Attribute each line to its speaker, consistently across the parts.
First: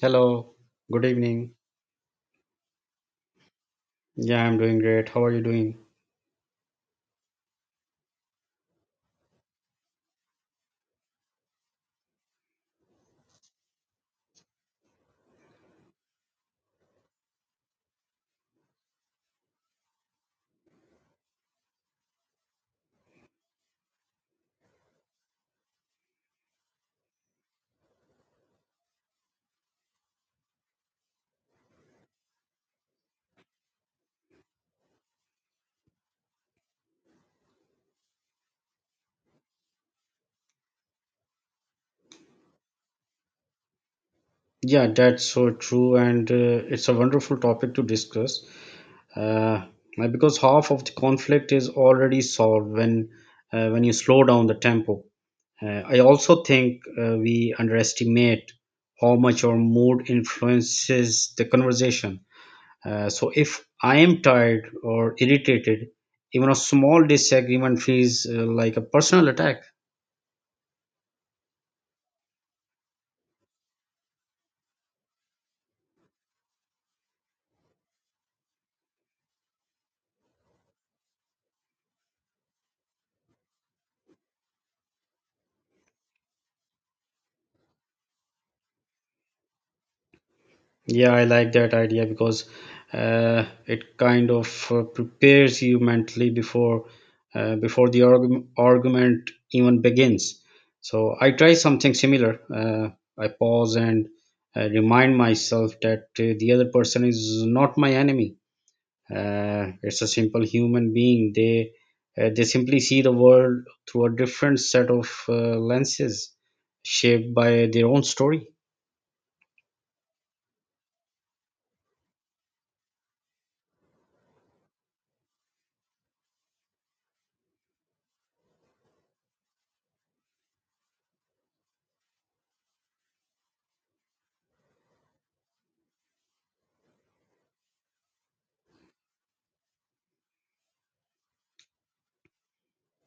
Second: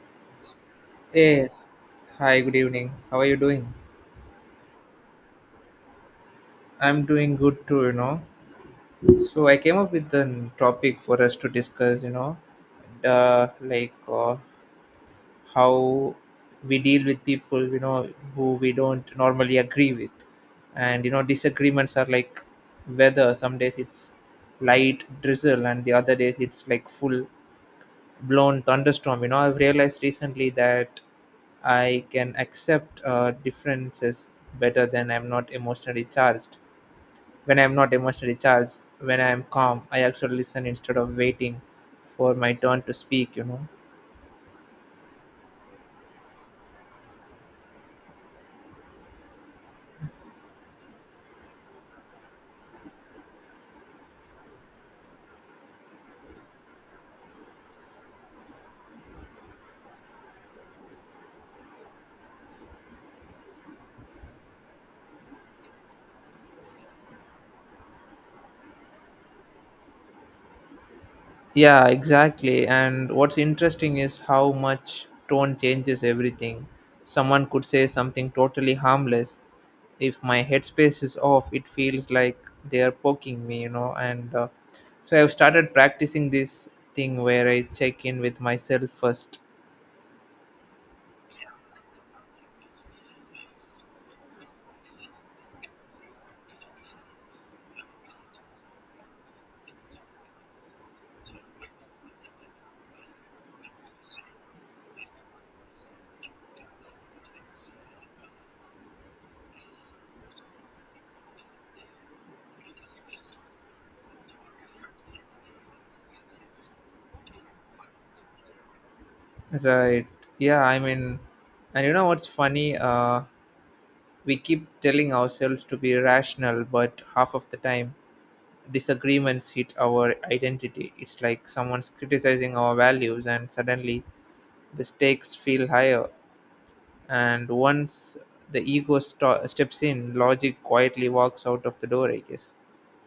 Speaker 1: Hello, good
Speaker 2: Hey,
Speaker 1: evening.
Speaker 2: hi, good evening. How are you doing?
Speaker 1: Yeah, I'm doing great. How are you doing?
Speaker 2: I'm doing good too, you know. So I came up with a topic for us to discuss, you know, the like how we deal with people, you know, who we don't normally agree with. And you know, disagreements are like weather. Some days it's light drizzle, and the other days it's like full blown thunderstorm. You know, I've realized recently that I can accept, differences better than I'm not emotionally charged when I'm not emotionally charged when I'm calm. I actually listen instead of waiting for my turn to speak, you know.
Speaker 1: Yeah, that's so true, and it's a wonderful topic to discuss. Uh, because half of the conflict is already solved when you slow down the tempo. I also think we underestimate how much our mood influences the conversation. So if I am tired or irritated, even a small disagreement feels like a personal attack.
Speaker 2: Yeah, exactly. And what's interesting is how much tone changes everything. Someone could say something totally harmless. If my headspace is off, it feels like they are poking me, you know. And so I've started practicing this thing where I check in with myself first.
Speaker 1: Yeah, I like that idea because it kind of prepares you mentally before argument even begins. So I try something similar. I pause and remind myself that the other person is not my enemy. It's a simple human being. They simply see the world through a different set of lenses shaped by their own story.
Speaker 2: Right. Yeah, I mean, and you know what's funny? We keep telling ourselves to be rational, but half of the time disagreements hit our identity. It's like someone's criticizing our values, and suddenly the stakes feel higher. And once the ego steps in, logic quietly walks out of the door, I guess.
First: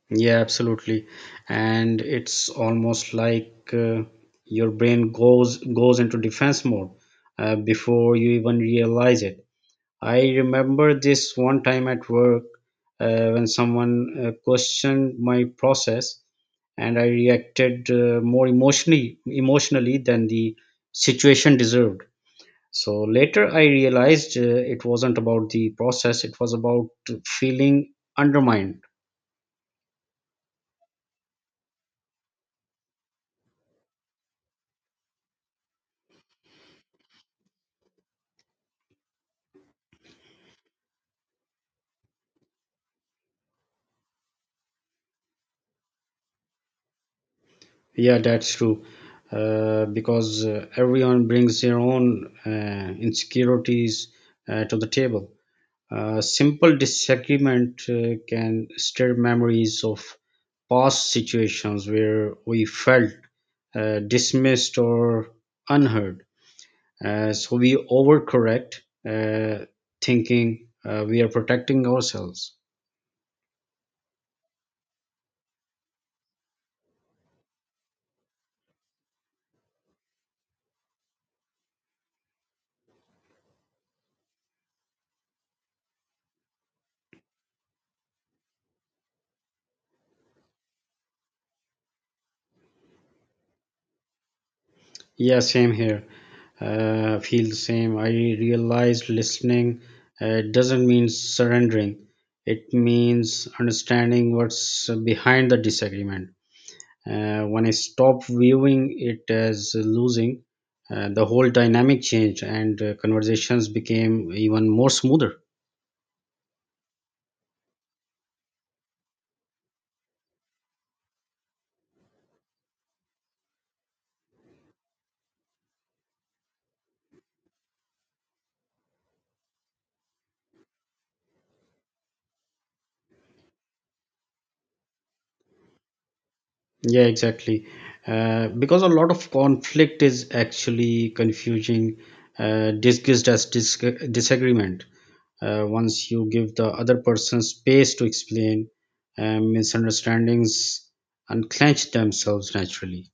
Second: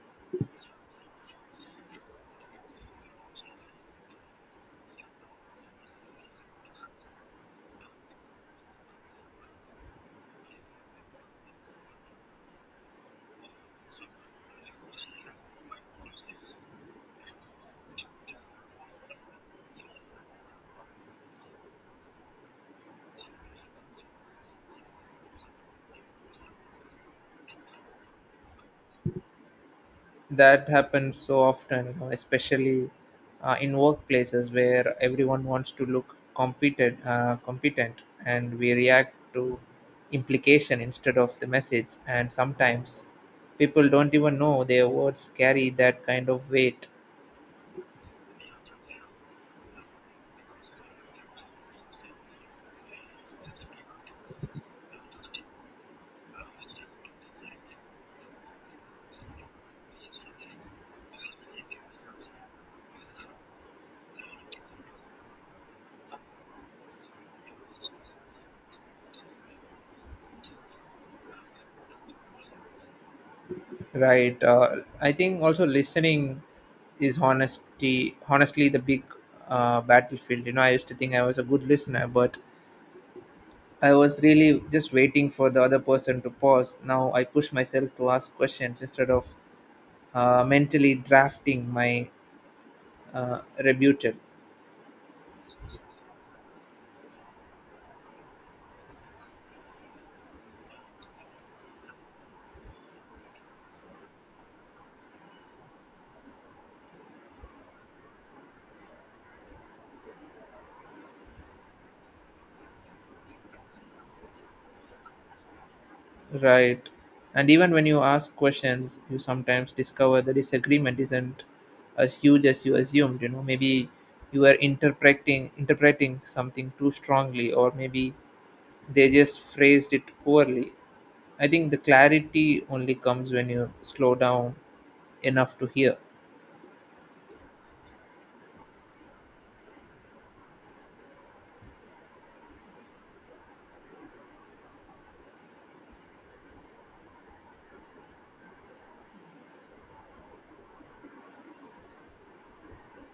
Speaker 1: Yeah, absolutely. And it's almost like your brain goes into defense mode before you even realize it. I remember this one time at work when someone questioned my process, and I reacted more emotionally than the situation deserved. So later, I realized it wasn't about the process; it was about feeling undermined.
Speaker 2: That happens so often, you know, especially in workplaces where everyone wants to look competent, and we react to implication instead of the message. And sometimes people don't even know their words carry that kind of weight.
Speaker 1: Yeah, that's true. Because everyone brings their own insecurities to the table. A simple disagreement can stir memories of past situations where we felt dismissed or unheard. So we overcorrect, uh, thinking we are protecting ourselves.
Speaker 2: Right. I think also listening is honesty. Honestly, the big, battlefield. You know, I used to think I was a good listener, but I was really just waiting for the other person to pause. Now I push myself to ask questions instead of mentally drafting my, rebuttal.
Speaker 1: Yeah, same here. Feel the same. I realized listening doesn't mean surrendering. It means understanding what's behind the disagreement. When I stopped viewing it as losing, the whole dynamic changed and conversations became even more smoother.
Speaker 2: Right. And even when you ask questions, you sometimes discover the disagreement isn't as huge as you assumed. You know, maybe you are interpreting something too strongly, or maybe they just phrased it poorly. I think the clarity only comes when you slow down enough to hear.
Speaker 1: Yeah, exactly. Because a lot of conflict is actually confusing, disagreement. Once you give the other person space to explain, misunderstandings unclench themselves naturally.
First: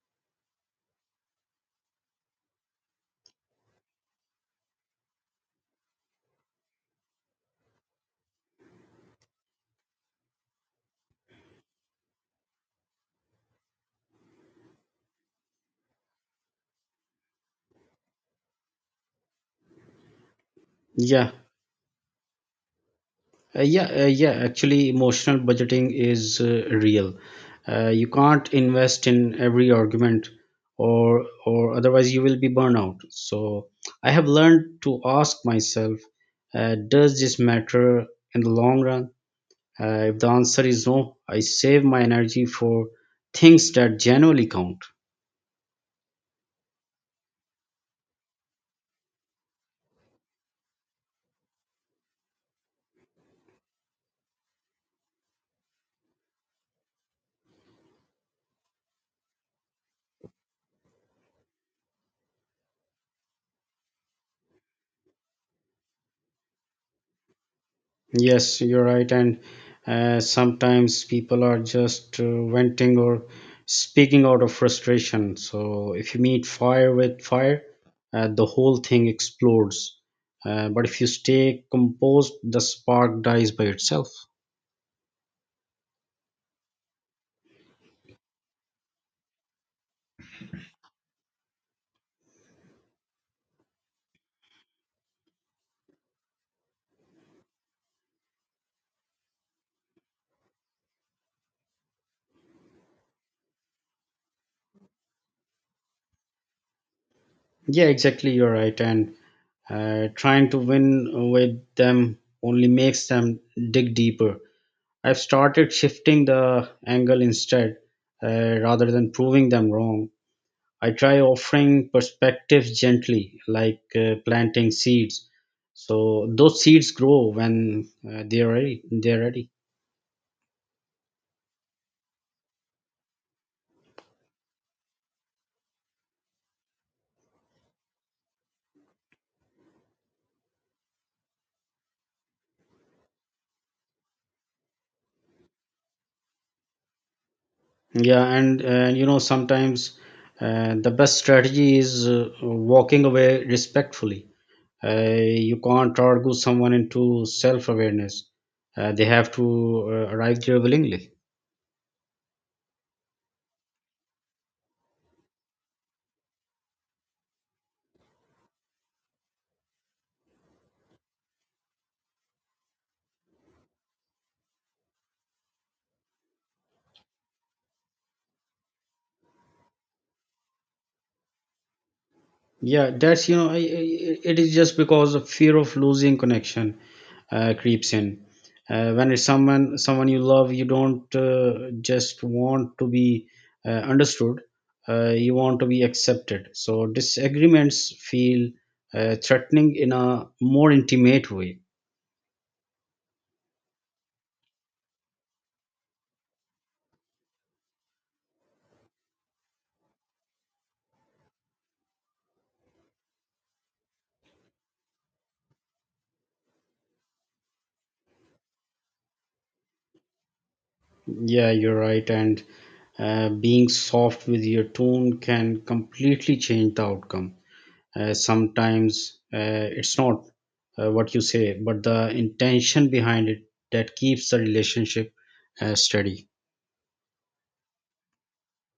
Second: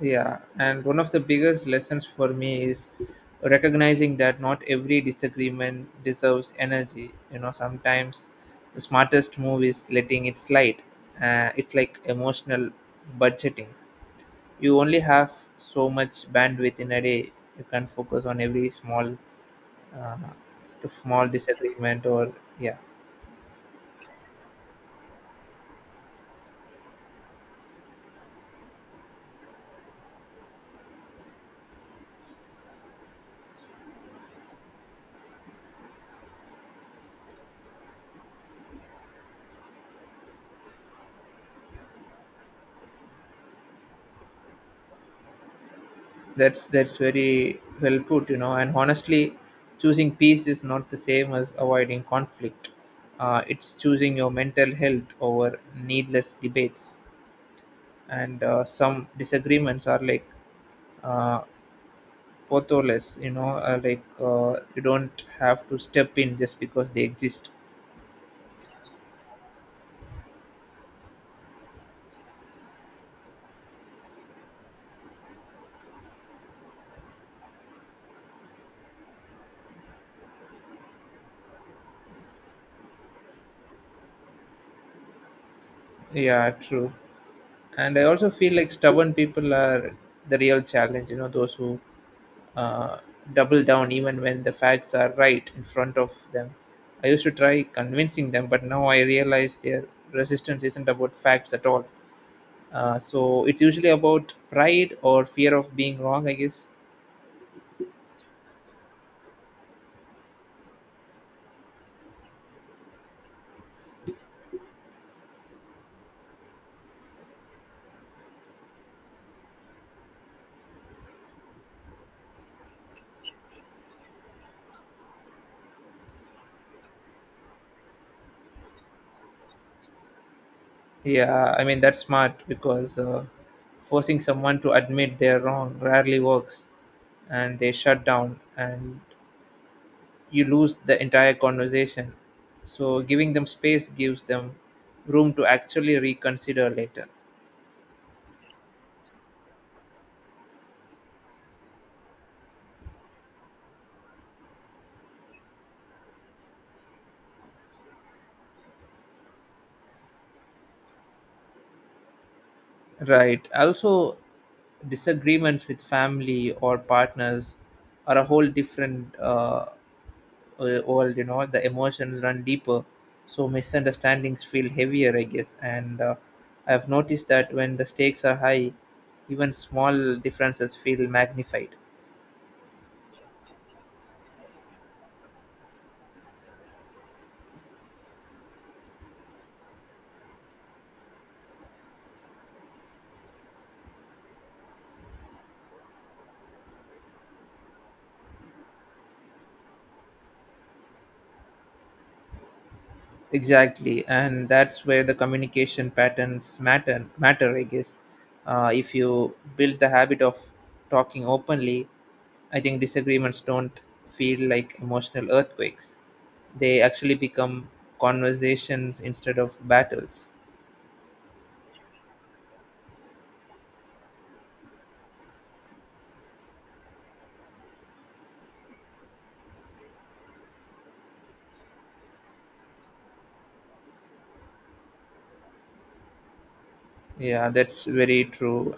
Speaker 2: Yeah, and one of the biggest lessons for me is recognizing that not every disagreement deserves energy. You know, sometimes the smartest move is letting it slide. It's like emotional budgeting. You only have so much bandwidth in a day. You can't focus on every uh, small
Speaker 1: yeah
Speaker 2: disagreement or yeah.
Speaker 1: uh, yeah uh, yeah actually emotional budgeting is real. You can't invest in every argument or otherwise you will be burnout, so I have learned to ask myself, does this matter in the long run? If the answer is no, I save my energy for things that genuinely count.
Speaker 2: That's very well put, you know. And honestly, choosing peace is not the same as avoiding conflict. It's choosing your mental health over needless debates. And some disagreements are like, uh, potholes, you know, like, you don't have to step in just because they exist.
Speaker 1: Yes, you're right. And sometimes people are just venting or speaking out of frustration. So if you meet fire with fire, the whole thing explodes. But if you stay composed, the spark dies by itself.
Speaker 2: Yeah, true. And I also feel like stubborn people are the real challenge, you know, those who, uh, double down even when the facts are right in front of them. I used to try convincing them, but now I realize their resistance isn't about facts at all. So it's usually about pride or fear of being wrong, I guess.
Speaker 1: Yeah, exactly. You're right. And trying to win with them only makes them dig deeper. I've started shifting the angle instead, rather than proving them wrong. I try offering perspectives gently, like planting seeds. So those seeds grow when they're ready.
Speaker 2: Yeah, I mean, that's smart because, forcing someone to admit they're wrong rarely works, and they shut down and you lose the entire conversation. So giving them space gives them room to actually reconsider later.
Speaker 1: Yeah, and you know sometimes the best strategy is walking away respectfully. You can't argue someone into self-awareness. They have to arrive there willingly.
Speaker 2: Right. Also, disagreements with family or partners are a whole different, world. You know, the emotions run deeper, so misunderstandings feel heavier, I guess. And I've noticed that when the stakes are high, even small differences feel magnified.
Speaker 1: Yeah, that's, you know, it is just because the fear of losing connection creeps in. When it's someone you love, you don't just want to be understood. You want to be accepted. So disagreements feel threatening in a more intimate way.
Speaker 2: Exactly, and that's where the communication patterns matter, I guess. If you build the habit of talking openly, I think disagreements don't feel like emotional earthquakes. They actually become conversations instead of battles.
Speaker 1: Yeah, you're right, and being soft with your tone can completely change the outcome. Sometimes it's not what you say but the intention behind it that keeps the relationship steady.
Speaker 2: Yeah, that's very true.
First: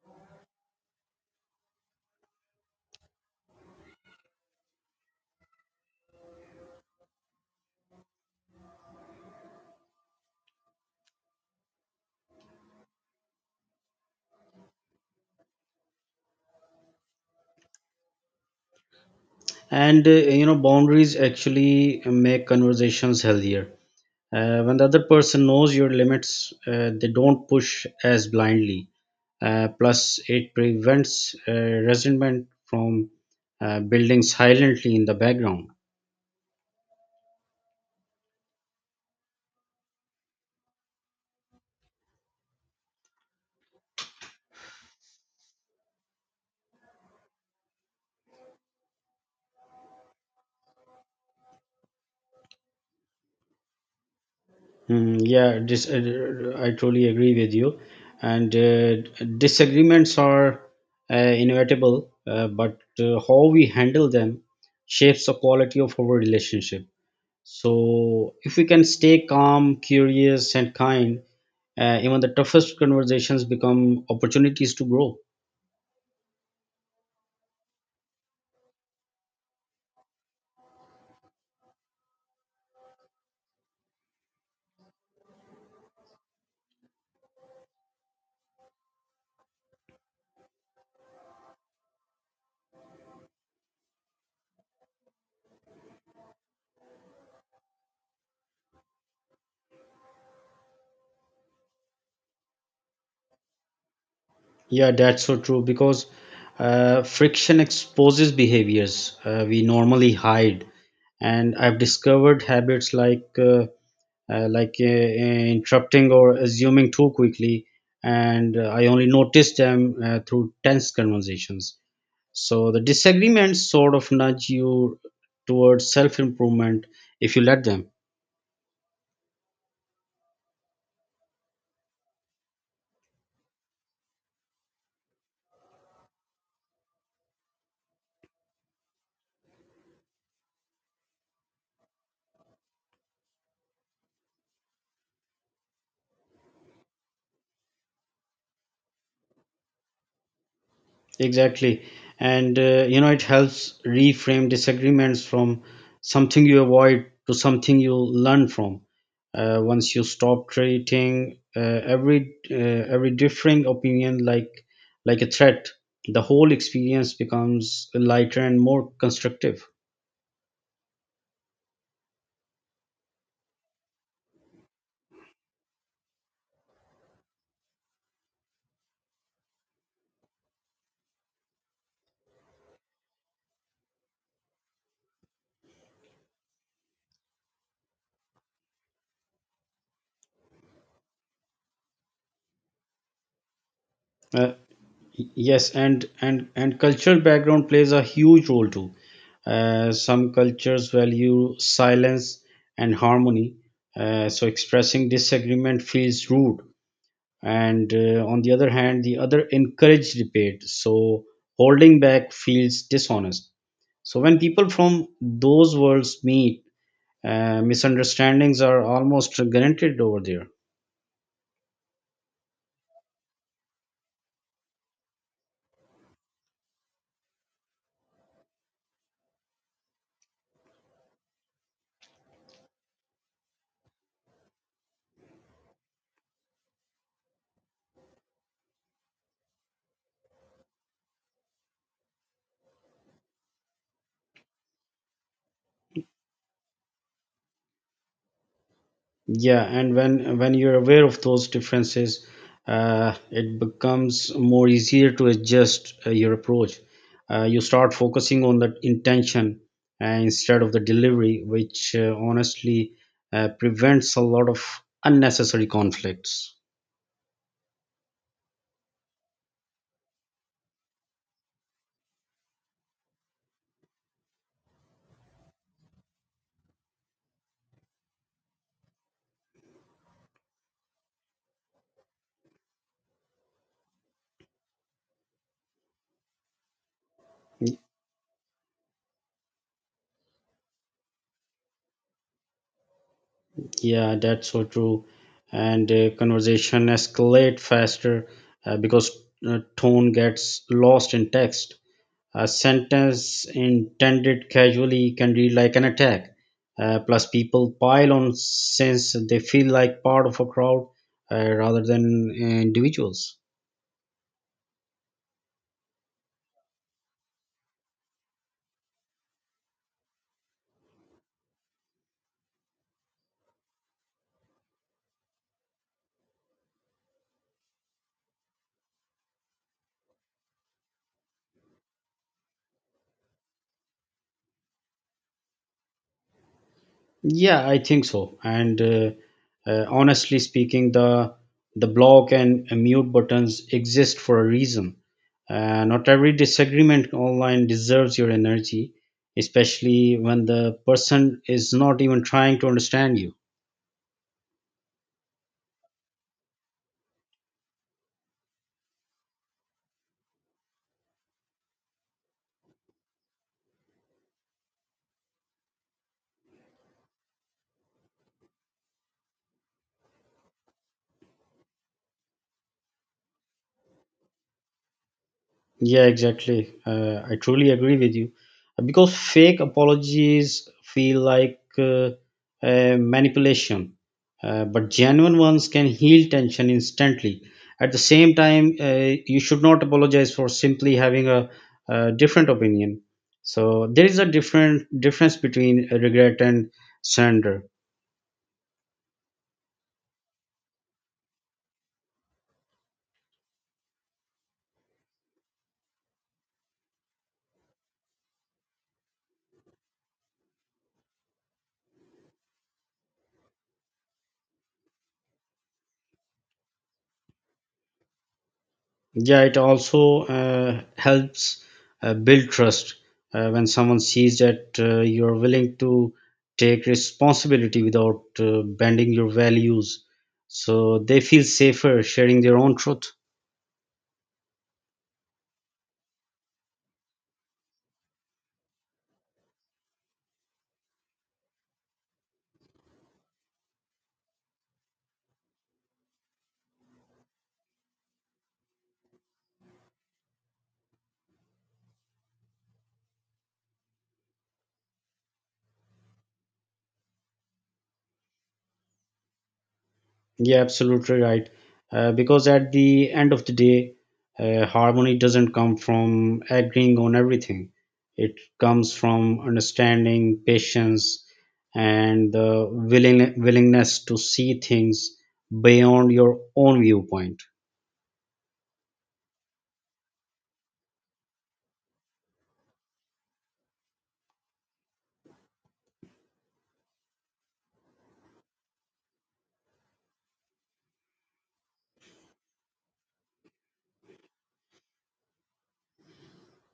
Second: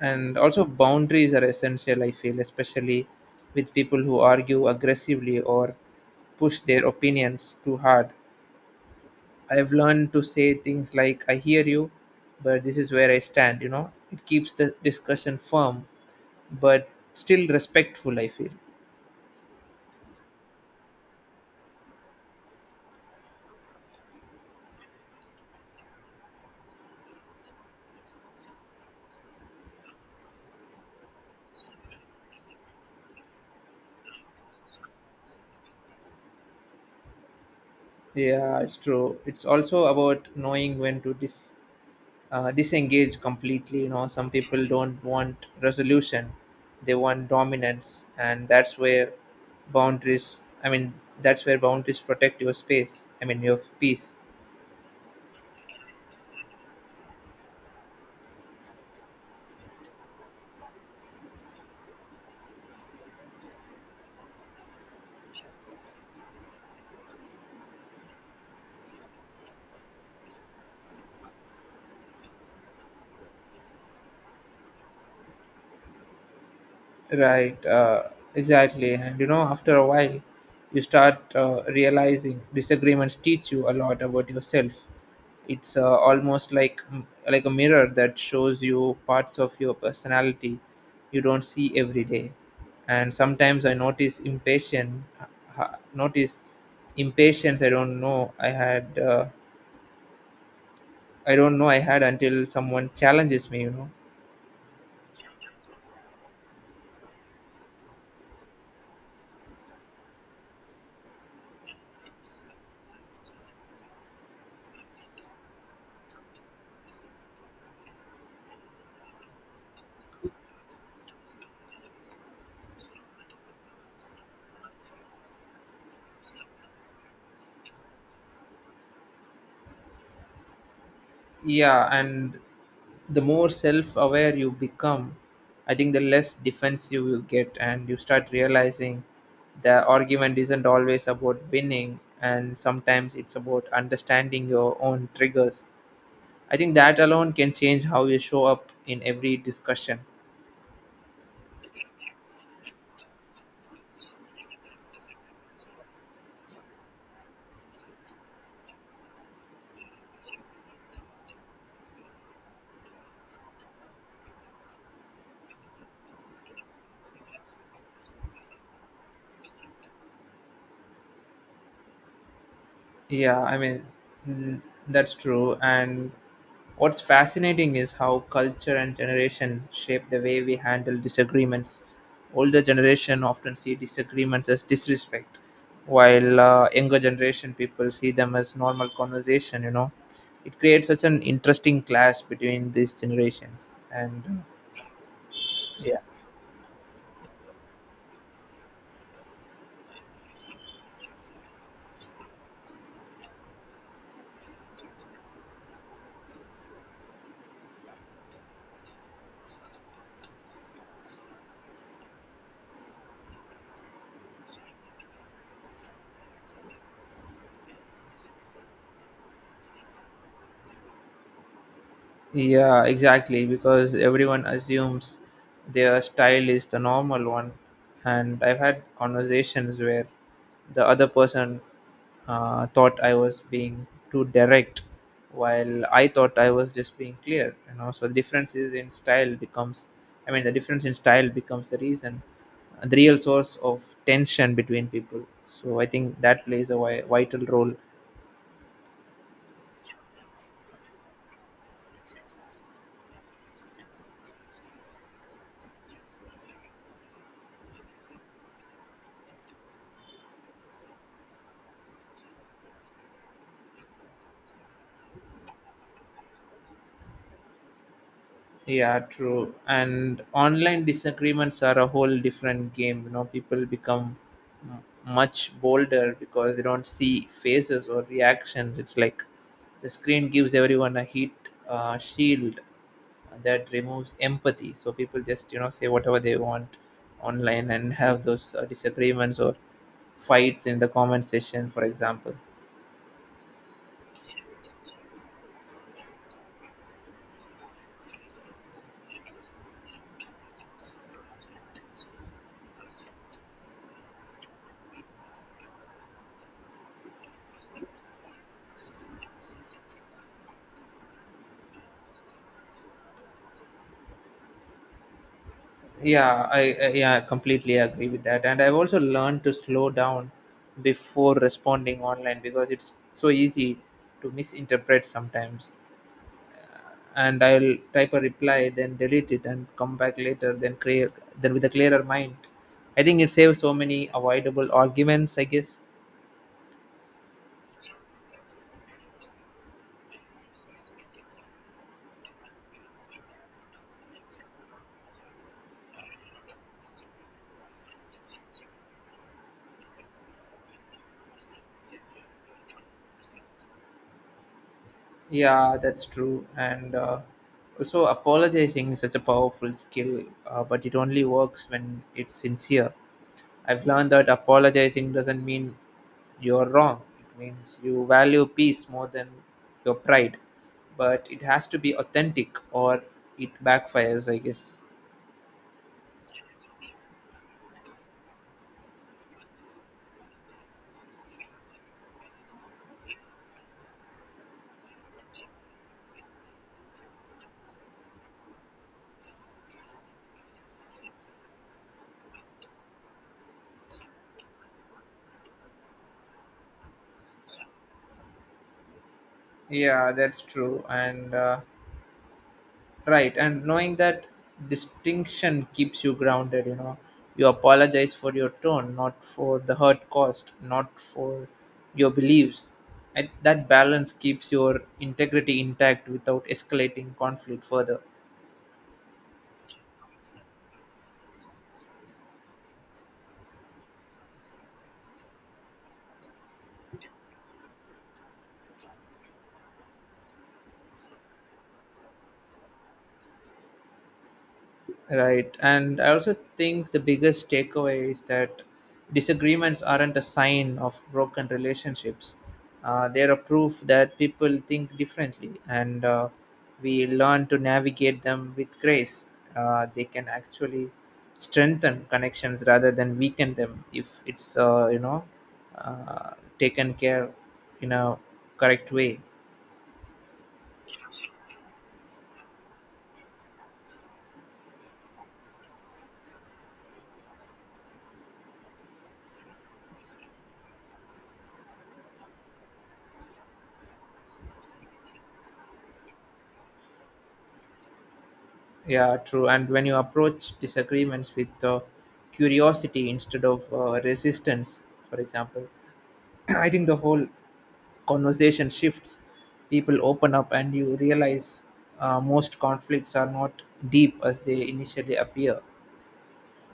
Speaker 2: And also, boundaries are essential, I feel, especially with people who argue aggressively or push their opinions too hard. I've learned to say things like, I hear you, but this is where I stand, you know? It keeps the discussion firm, but still respectful, I feel.
Speaker 1: And you know boundaries actually make conversations healthier, when the other person knows your limits, they don't push as blindly. Plus it prevents resentment from building silently in the background.
Speaker 2: Yeah, it's true. It's also about knowing when to disengage completely. You know, some people don't want resolution; they want dominance, and that's where boundaries. I mean, that's where boundaries protect your space. I mean, your peace.
Speaker 1: I totally agree with you. And disagreements are inevitable, but how we handle them shapes the quality of our relationship. So, if we can stay calm, curious, and kind, even the toughest conversations become opportunities to grow.
Speaker 2: Right. Exactly. And you know, after a while, you start, realizing disagreements teach you a lot about yourself. It's, almost like, a mirror that shows you parts of your personality you don't see every day. And sometimes I notice impatience. I don't know I had until someone challenges me, you know.
Speaker 1: Yeah, that's so true because friction exposes behaviors we normally hide. And I've discovered habits like interrupting or assuming too quickly, and I only noticed them through tense conversations. So the disagreements sort of nudge you towards self improvement if you let them.
Speaker 2: Yeah, and the more self aware you become, I think the less defensive you get, and you start realizing the argument isn't always about winning, and sometimes it's about understanding your own triggers. I think that alone can change how you show up in every discussion.
Speaker 1: Exactly. And you know, it helps reframe disagreements from something you avoid to something you learn from. Once you stop treating every uh, every differing opinion like a threat, the whole experience becomes lighter and more constructive.
Speaker 2: Yeah, I mean, mm, that's true. And what's fascinating is how culture and generation shape the way we handle disagreements. Older generation often see disagreements as disrespect, while, younger generation people see them as normal conversation, you know. It creates such an interesting clash between these generations. And
Speaker 1: Uh, Yes,
Speaker 2: yeah.
Speaker 1: and cultural background plays a huge role too. Some cultures value silence and harmony, so expressing disagreement feels rude. And on the other hand, the other encourage debate, so holding back feels dishonest. So when people from those worlds meet, misunderstandings are almost guaranteed over there.
Speaker 2: Yeah, exactly, because everyone assumes their style is the normal one. And I've had conversations where the other person, thought I was being too direct, while I thought I was just being clear. You know, so the difference is in style becomes, I mean, the difference in style becomes the reason, the real source of tension between people. So I think that plays a vital role.
Speaker 1: Yeah, and when you're aware of those differences, it becomes more easier to adjust your approach. You start focusing on the intention instead of the delivery, which honestly prevents a lot of unnecessary conflicts.
Speaker 2: Yeah, true. And online disagreements are a whole different game. You know, people become much bolder because they don't see faces or reactions. It's like the screen gives everyone a heat, shield that removes empathy. So people just, you know, say whatever they want online and have those, disagreements or fights in the comment section, for example.
Speaker 1: Yeah, that's so true. And conversation escalate faster because tone gets lost in text. A sentence intended casually can read like an attack. Plus, people pile on since they feel like part of a crowd rather than individuals.
Speaker 2: Yeah, I completely agree with that. And I've also learned to slow down before responding online because it's so easy to misinterpret sometimes. And I'll type a reply, then delete it, and come back later. Then with a clearer mind. I think it saves so many avoidable arguments, I guess.
Speaker 1: Yeah, I think so. And honestly speaking, the block and mute buttons exist for a reason. Not every disagreement online deserves your energy, especially when the person is not even trying to understand you.
Speaker 2: Yeah, that's true. And also, apologizing is such a powerful skill, but it only works when it's sincere. I've learned that apologizing doesn't mean you're wrong. It means you value peace more than your pride. But it has to be authentic or it backfires, I guess.
Speaker 1: Yeah, exactly. I truly agree with you. Because fake apologies feel like a manipulation, but genuine ones can heal tension instantly. At the same time, you should not apologize for simply having a different opinion. So there is a different difference between regret and surrender.
Speaker 2: Yeah, that's true. And right. And knowing that distinction keeps you grounded, you know, you apologize for your tone, not for the hurt caused, not for your beliefs. And that balance keeps your integrity intact without escalating conflict further.
Speaker 1: Yeah, it also helps build trust when someone sees that you're willing to take responsibility without bending your values. So they feel safer sharing their own truth.
Speaker 2: Right. And I also think the biggest takeaway is that disagreements aren't a sign of broken relationships. They're a proof that people think differently, and, we learn to navigate them with grace. They can actually strengthen connections rather than weaken them if it's uh, taken care in a correct way.
Speaker 1: Yeah, absolutely right. Because at the end of the day, harmony doesn't come from agreeing on everything. It comes from understanding, patience, and the willingness to see things beyond your own viewpoint.
Speaker 2: Yeah, true. And when you approach disagreements with, curiosity instead of, resistance, for example, I think the whole conversation shifts. People open up, and you realize, most conflicts are not deep as they initially appear.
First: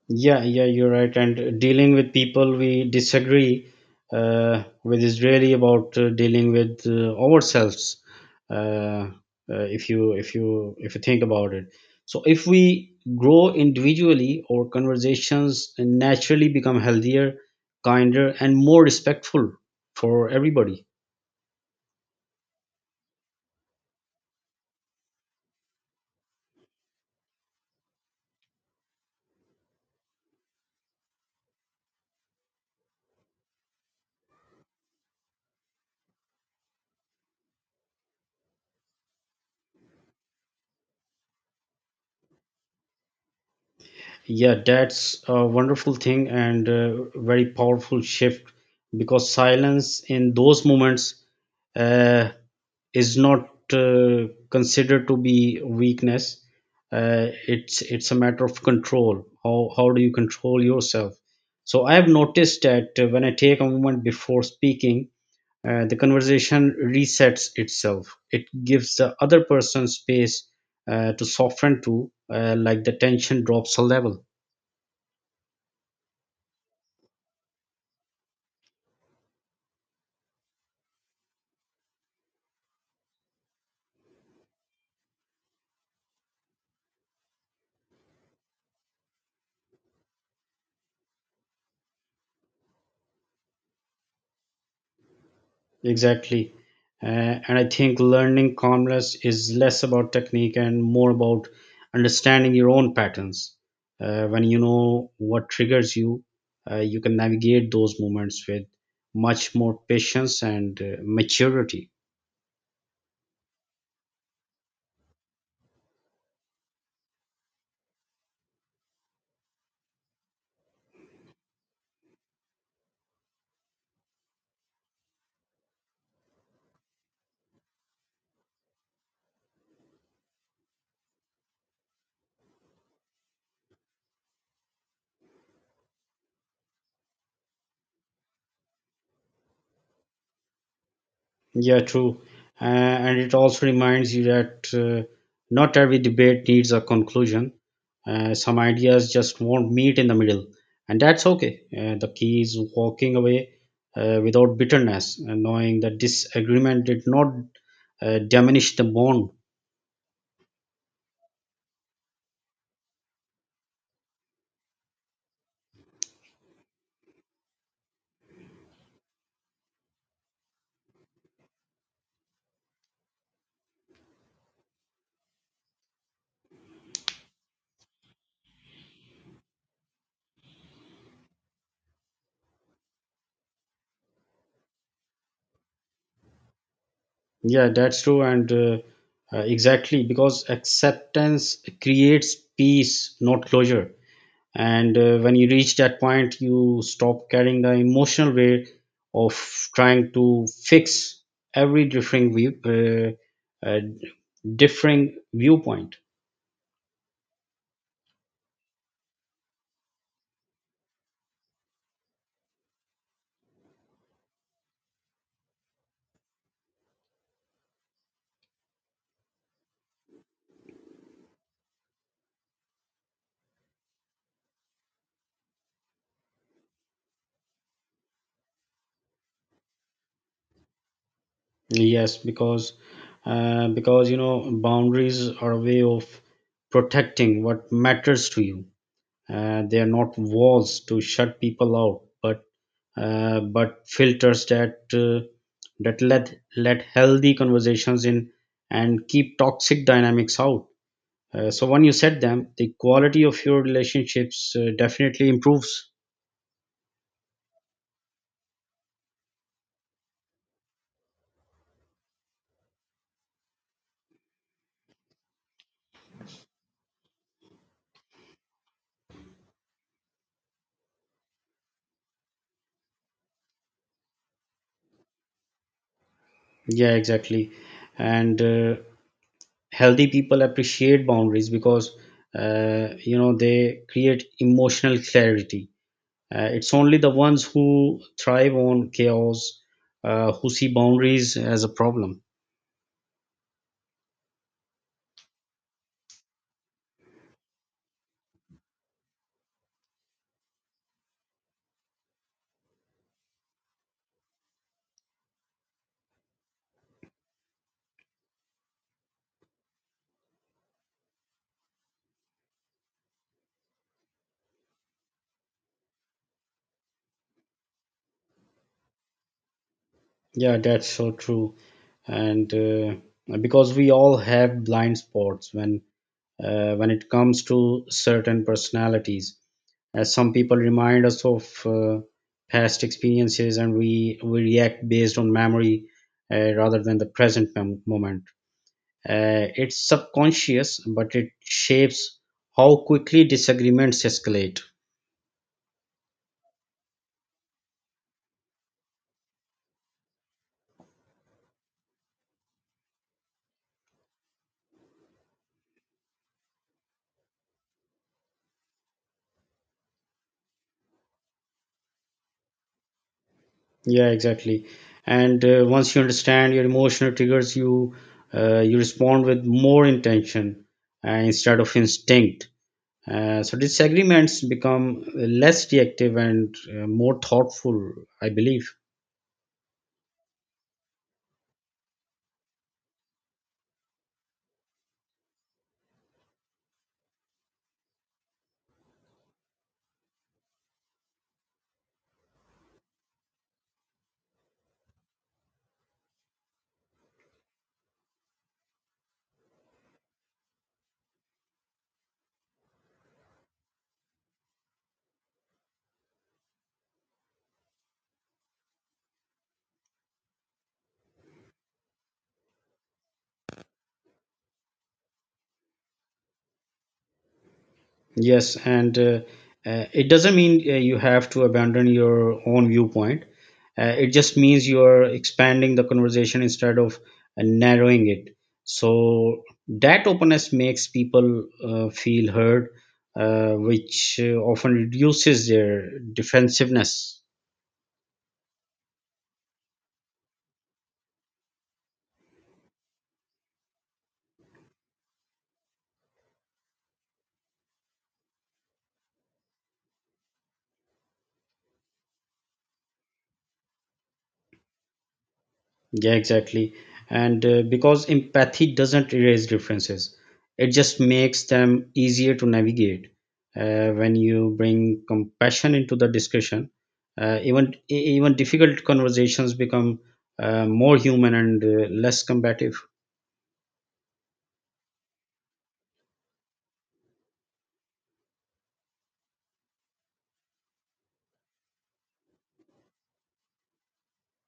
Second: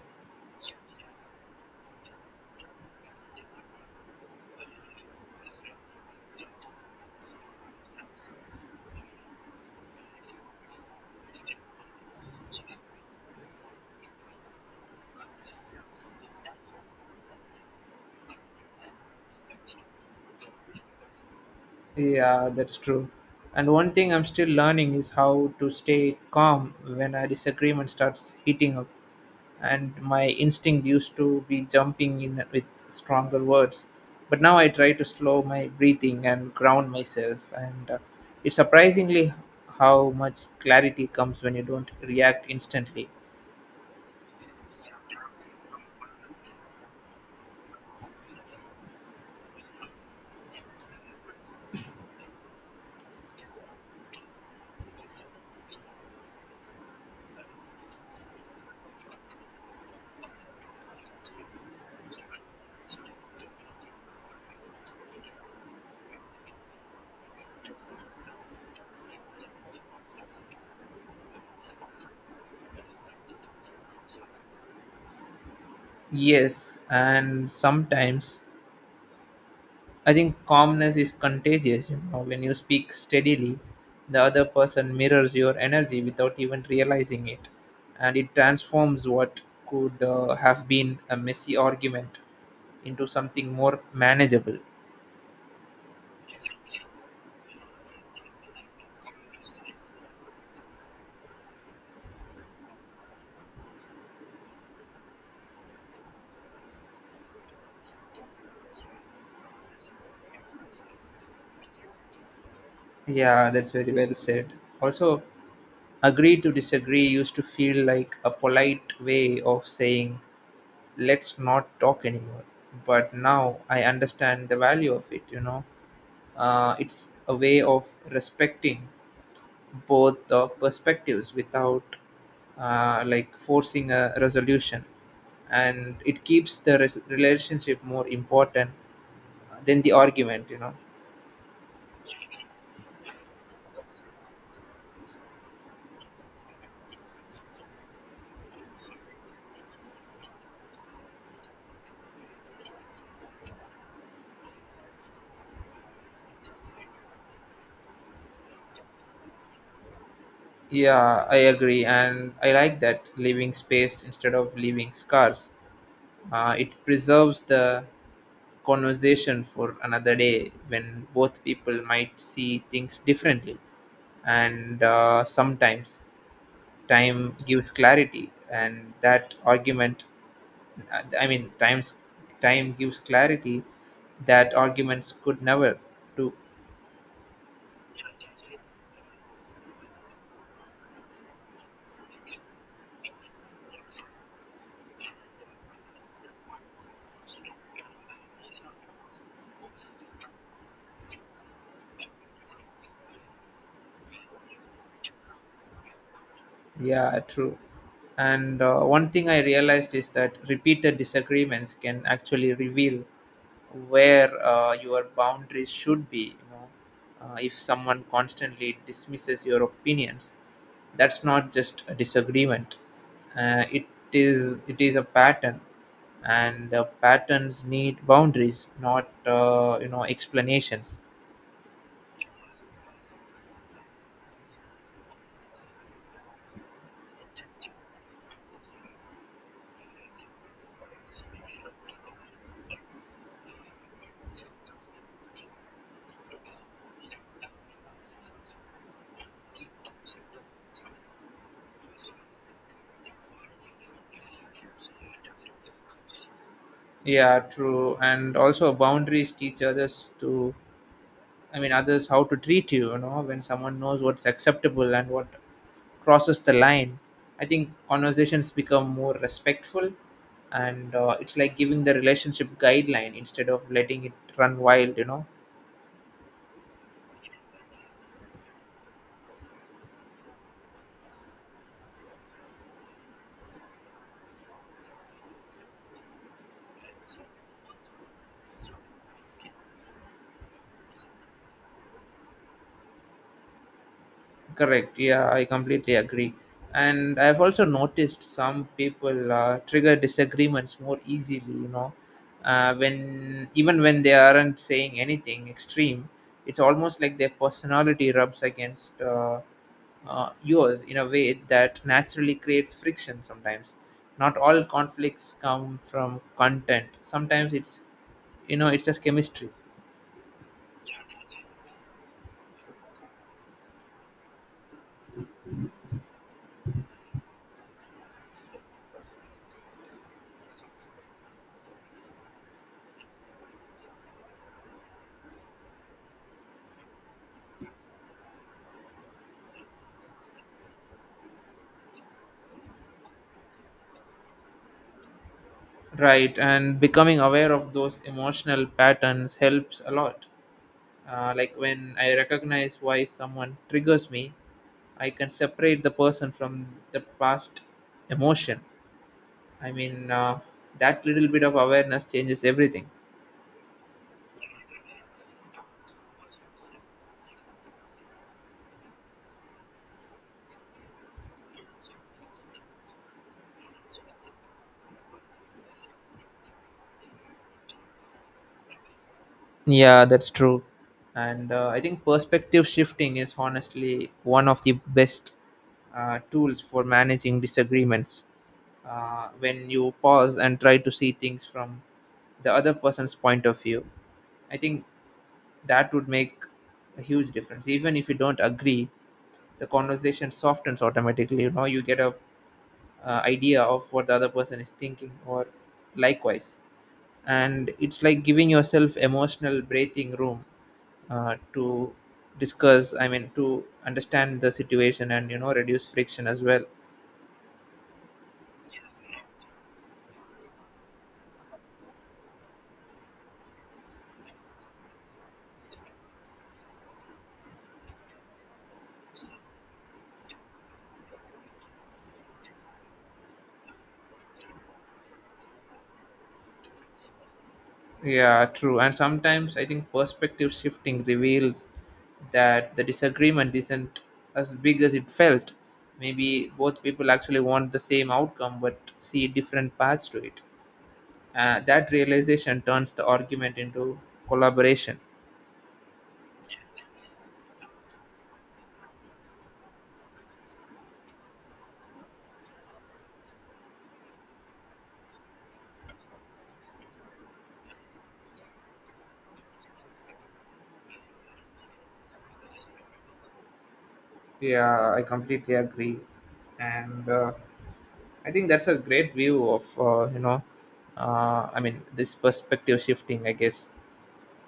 Speaker 1: Yeah, yeah, you're right. And dealing with people we disagree with is really about dealing with ourselves. Uh, if you think about it, so if we grow individually, our conversations naturally become healthier, kinder, and more respectful for everybody.
Speaker 2: Yeah, that's true. And one thing I'm still learning is how to stay calm when a disagreement starts heating up. And my instinct used to be jumping in with stronger words. But now I try to slow my breathing and ground myself. And it's surprisingly how much clarity comes when you don't react instantly.
Speaker 1: Yeah, that's a wonderful thing and a very powerful shift because silence in those moments uh, is not considered to be weakness. It's a matter of control. How do you control yourself? So I have noticed that when I take a moment before speaking, the conversation resets itself. It gives the other person space to soften to, like the tension drops a level.
Speaker 2: Yes, and sometimes I think calmness is contagious, you know. When you speak steadily, the other person mirrors your energy without even realizing it, and it transforms what could, have been a messy argument into something more manageable.
Speaker 1: Exactly. Uh, and I think learning calmness is less about technique and more about understanding your own patterns. When you know what triggers you, you can navigate those moments with much more patience and maturity.
Speaker 2: Yeah, that's very well said. Also, agree to disagree used to feel like a polite way of saying, let's not talk anymore. But now I understand the value of it, you know. It's a way of respecting both the perspectives without, like forcing a resolution, and it keeps the relationship more important than the argument, you know.
Speaker 1: Yeah, true. And it also reminds you that not every debate needs a conclusion. Some ideas just won't meet in the middle, and that's okay. The key is walking away without bitterness and knowing that disagreement did not diminish the bond.
Speaker 2: Yeah, I agree, and I like that, leaving space instead of leaving scars. Uh, it preserves the conversation for another day when both people might see things differently. And sometimes time gives clarity and that argument I mean, time gives clarity that arguments could never do.
Speaker 1: Yeah, that's true. And exactly because acceptance creates peace, not closure. And when you reach that point you stop carrying the emotional weight of trying to fix every differing uh, uh, viewpoint.
Speaker 2: Yeah, true. And one thing I realized is that repeated disagreements can actually reveal where, your boundaries should be. You know, if someone constantly dismisses your opinions, that's not just a disagreement. Uh, it it is a pattern, and, patterns need boundaries, not, explanations.
Speaker 1: Yes, because you know boundaries are a way of protecting what matters to you. They are not walls to shut people out but filters that let healthy conversations in and keep toxic dynamics out. So when you set them, the quality of your relationships definitely improves.
Speaker 2: Yeah, true. And also boundaries teach others to others how to treat you, you know, when someone knows what's acceptable and what crosses the line. I think conversations become more respectful and it's like giving the relationship guideline instead of letting it run wild, you know.
Speaker 1: Yeah, exactly. And healthy people appreciate boundaries because you know they create emotional clarity. It's only the ones who thrive on chaos who see boundaries as a problem.
Speaker 2: Correct. Yeah, I completely agree. And I've also noticed some people trigger disagreements more easily, you know, when even when they aren't saying anything extreme, it's almost like their personality rubs against yours in a way that naturally creates friction sometimes. Not all conflicts come from content. Sometimes it's, you know, it's just chemistry.
Speaker 1: Yeah, that's so true. And because we all have blind spots when when it comes to certain personalities as some people remind us of past experiences and we react based on memory rather than the moment. It's subconscious, but it shapes how quickly disagreements escalate.
Speaker 2: Right. And becoming aware of those emotional patterns helps a lot. Like when I recognize why someone triggers me, I can separate the person from the past emotion. I mean, uh, that little bit of awareness changes everything.
Speaker 1: Yeah, exactly. And once you understand your emotional triggers, you respond with more intention instead of instinct. So disagreements become less reactive and more thoughtful, I believe.
Speaker 2: Yeah, that's true. And I think perspective shifting is honestly one of the best tools for managing disagreements. When you pause and try to see things from the other person's point of view, I think that would make a huge difference. Even if you don't agree, the conversation softens automatically. You know, you get a idea of what the other person is thinking, or likewise, and it's like giving yourself emotional breathing room to discuss I mean to understand the situation and, you know, reduce friction as well.
Speaker 1: Yes, and it doesn't mean you have to abandon your own viewpoint. It just means you are expanding the conversation instead of narrowing it. So that openness makes people feel heard, which often reduces their defensiveness.
Speaker 2: Yeah, true. And sometimes I think perspective shifting reveals that the disagreement isn't as big as it felt. Maybe both people actually want the same outcome but see different paths to it. That realization turns the argument into collaboration.
Speaker 1: Yeah, exactly. And because empathy doesn't erase differences, it just makes them easier to navigate. When you bring compassion into the discussion, even difficult conversations become more human and less combative.
Speaker 2: Yeah, I completely agree, and I think that's a great view of this perspective shifting. I guess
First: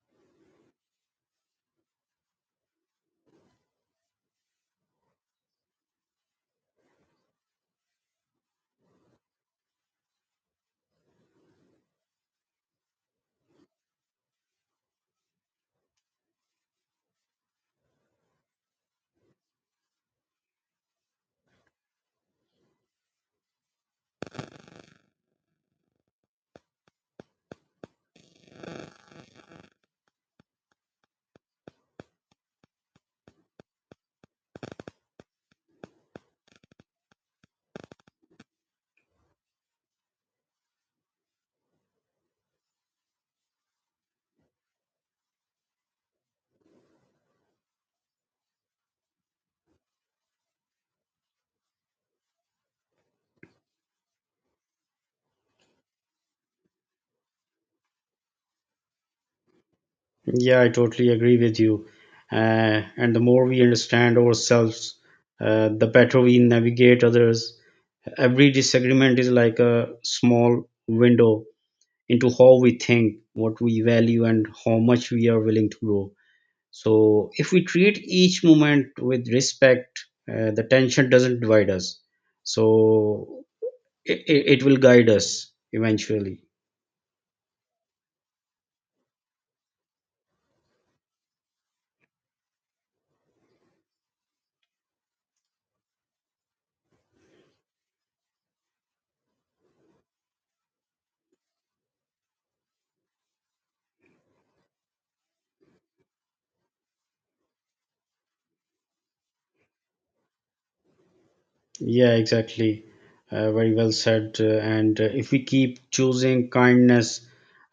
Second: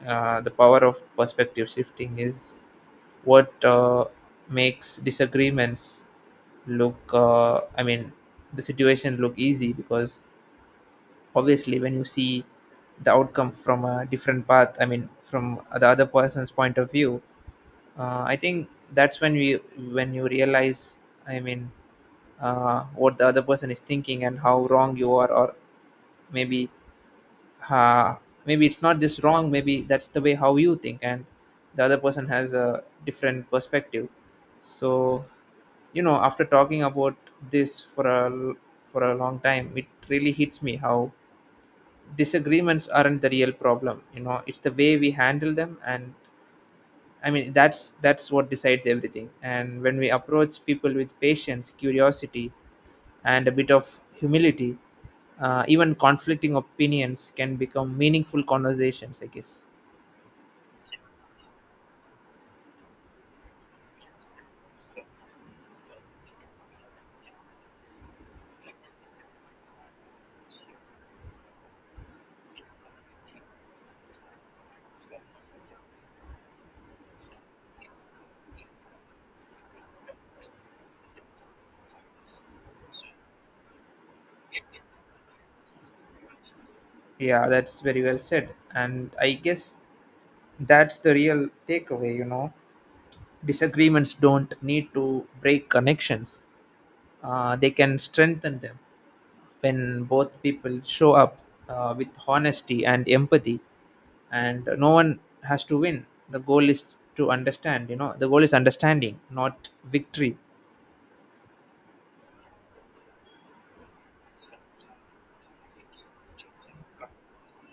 Speaker 2: the power of perspective shifting is what makes disagreements look. The situation look easy, because obviously when you see the outcome from a different path, I mean from the other person's point of view, I think that's when we when you realize i mean what the other person is thinking and how wrong you are, or maybe uh, maybe it's not just wrong, maybe that's the way how you think and the other person has a different perspective. So, you know, after talking about this for for a long time, it really hits me how disagreements aren't the real problem. You know, it's the way we handle them, and I mean, that's what decides everything. And when we approach people with patience, curiosity, and a bit of humility, even conflicting opinions can become meaningful conversations, I guess.
Speaker 1: Yeah, I totally agree with you. And the more we understand ourselves, the better we navigate others. Every disagreement is like a small window into how we think, what we value, and how much we are willing to grow. So, if we treat each moment with respect, the tension doesn't divide us. So, it will guide us eventually.
Speaker 2: Yeah, that's very well said. And I guess that's the real takeaway. You know, disagreements don't need to break connections. They can strengthen them when both people show up with honesty and empathy, and no one has to win. The goal is to understand. You know, the goal is understanding, not victory.
Speaker 1: Yeah, exactly. Very well said. And if we keep choosing kindness,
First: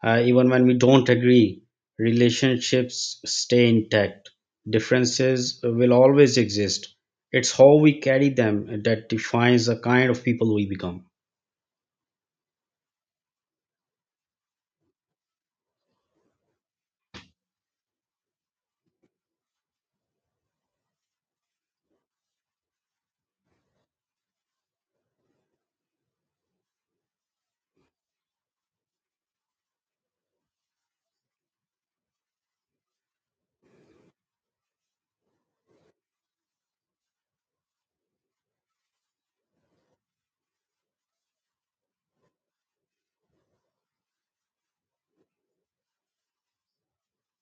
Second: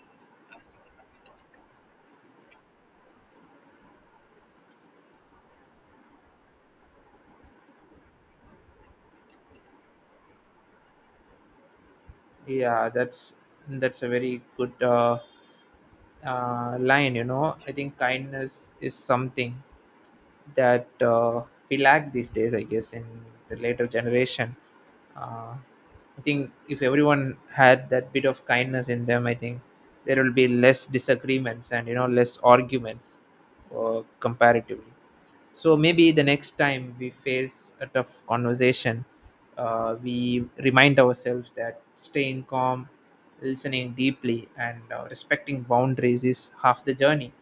Speaker 1: even when we don't agree, relationships stay intact. Differences will always exist. It's how we carry them that defines the kind of people we become.
Speaker 2: Yeah, that's a very good line. You know, I think kindness is something that we lack these days, I guess, in the later generation. uh, I think if everyone had that bit of kindness in them, I think there will be less disagreements and, you know, less arguments, comparatively. So maybe the next time we face a tough conversation, we remind ourselves that staying calm, listening deeply, and respecting boundaries is half the journey,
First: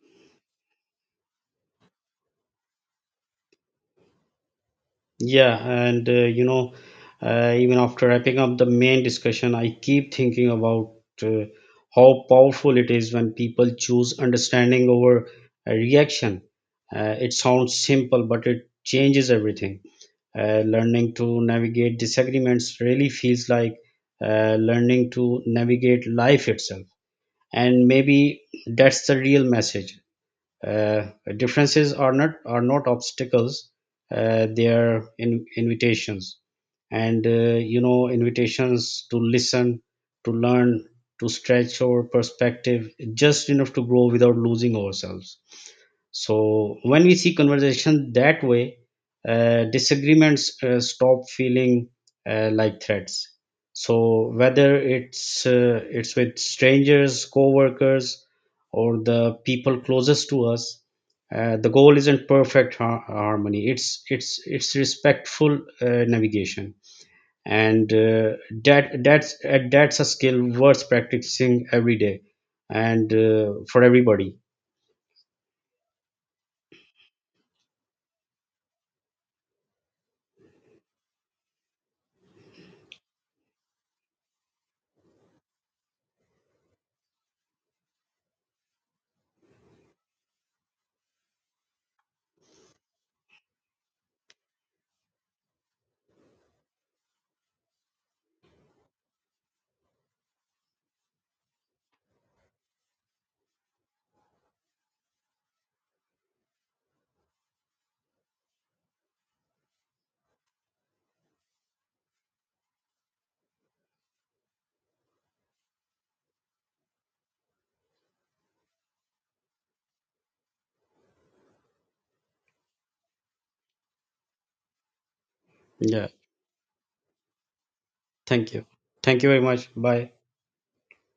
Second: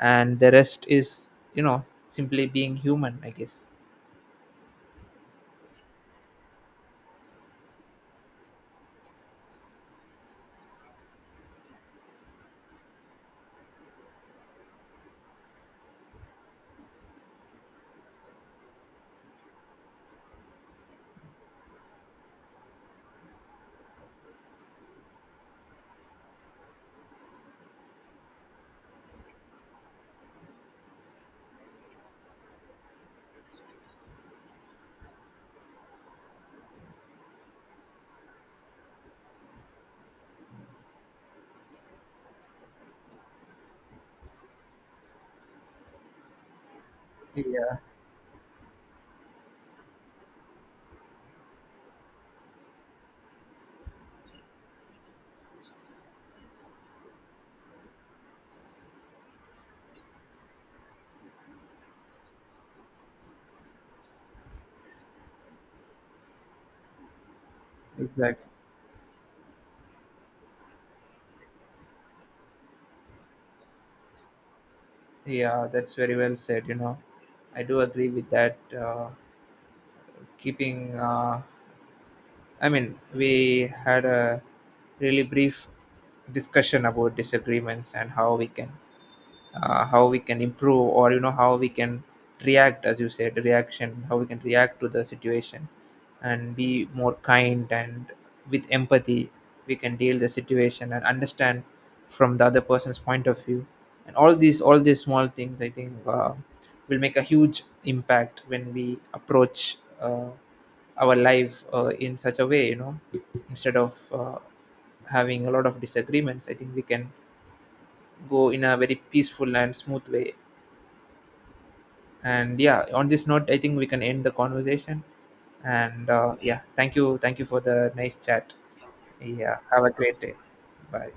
Speaker 2: and the rest is, you know, simply being human, I guess.
Speaker 1: Yeah, and you know, even after wrapping up the main discussion, I keep thinking about uh, how powerful it is when people choose understanding over reaction. It sounds simple, but it changes everything. Learning to navigate disagreements really feels like learning to navigate life itself. And maybe that's the real message. Uh, differences are not are not obstacles; they are invitations. And you know, invitations to listen, to learn, to stretch our perspective just enough to grow without losing ourselves. So when we see
Speaker 2: Yeah,
Speaker 1: conversation that way, disagreements stop feeling like threats. So whether it's with strangers, co-workers, or the people closest to us, the goal isn't harmony. It's respectful navigation, and
Speaker 2: exactly.
Speaker 1: that's a skill worth practicing every day, and for everybody.
Speaker 2: Yeah, that's very well said. You know, I do agree with that. Keeping, uh, we had a really brief discussion about disagreements and how we can improve, or you know how we can react, as you said, reaction, how we can react to the situation and be more kind, and with empathy we can deal the situation and understand from the other person's point of view. And all these small things, I think, will make a huge impact when we approach our life in such a way, you know, instead of having a lot of disagreements, I think we can go in a very peaceful and smooth way. And yeah, on this note, I think we can end the conversation.
Speaker 1: Yeah.
Speaker 2: And yeah, thank you for the nice
Speaker 1: Thank
Speaker 2: chat.
Speaker 1: you. Thank you very
Speaker 2: Yeah,
Speaker 1: much.
Speaker 2: have a
Speaker 1: Bye.
Speaker 2: great day. Bye.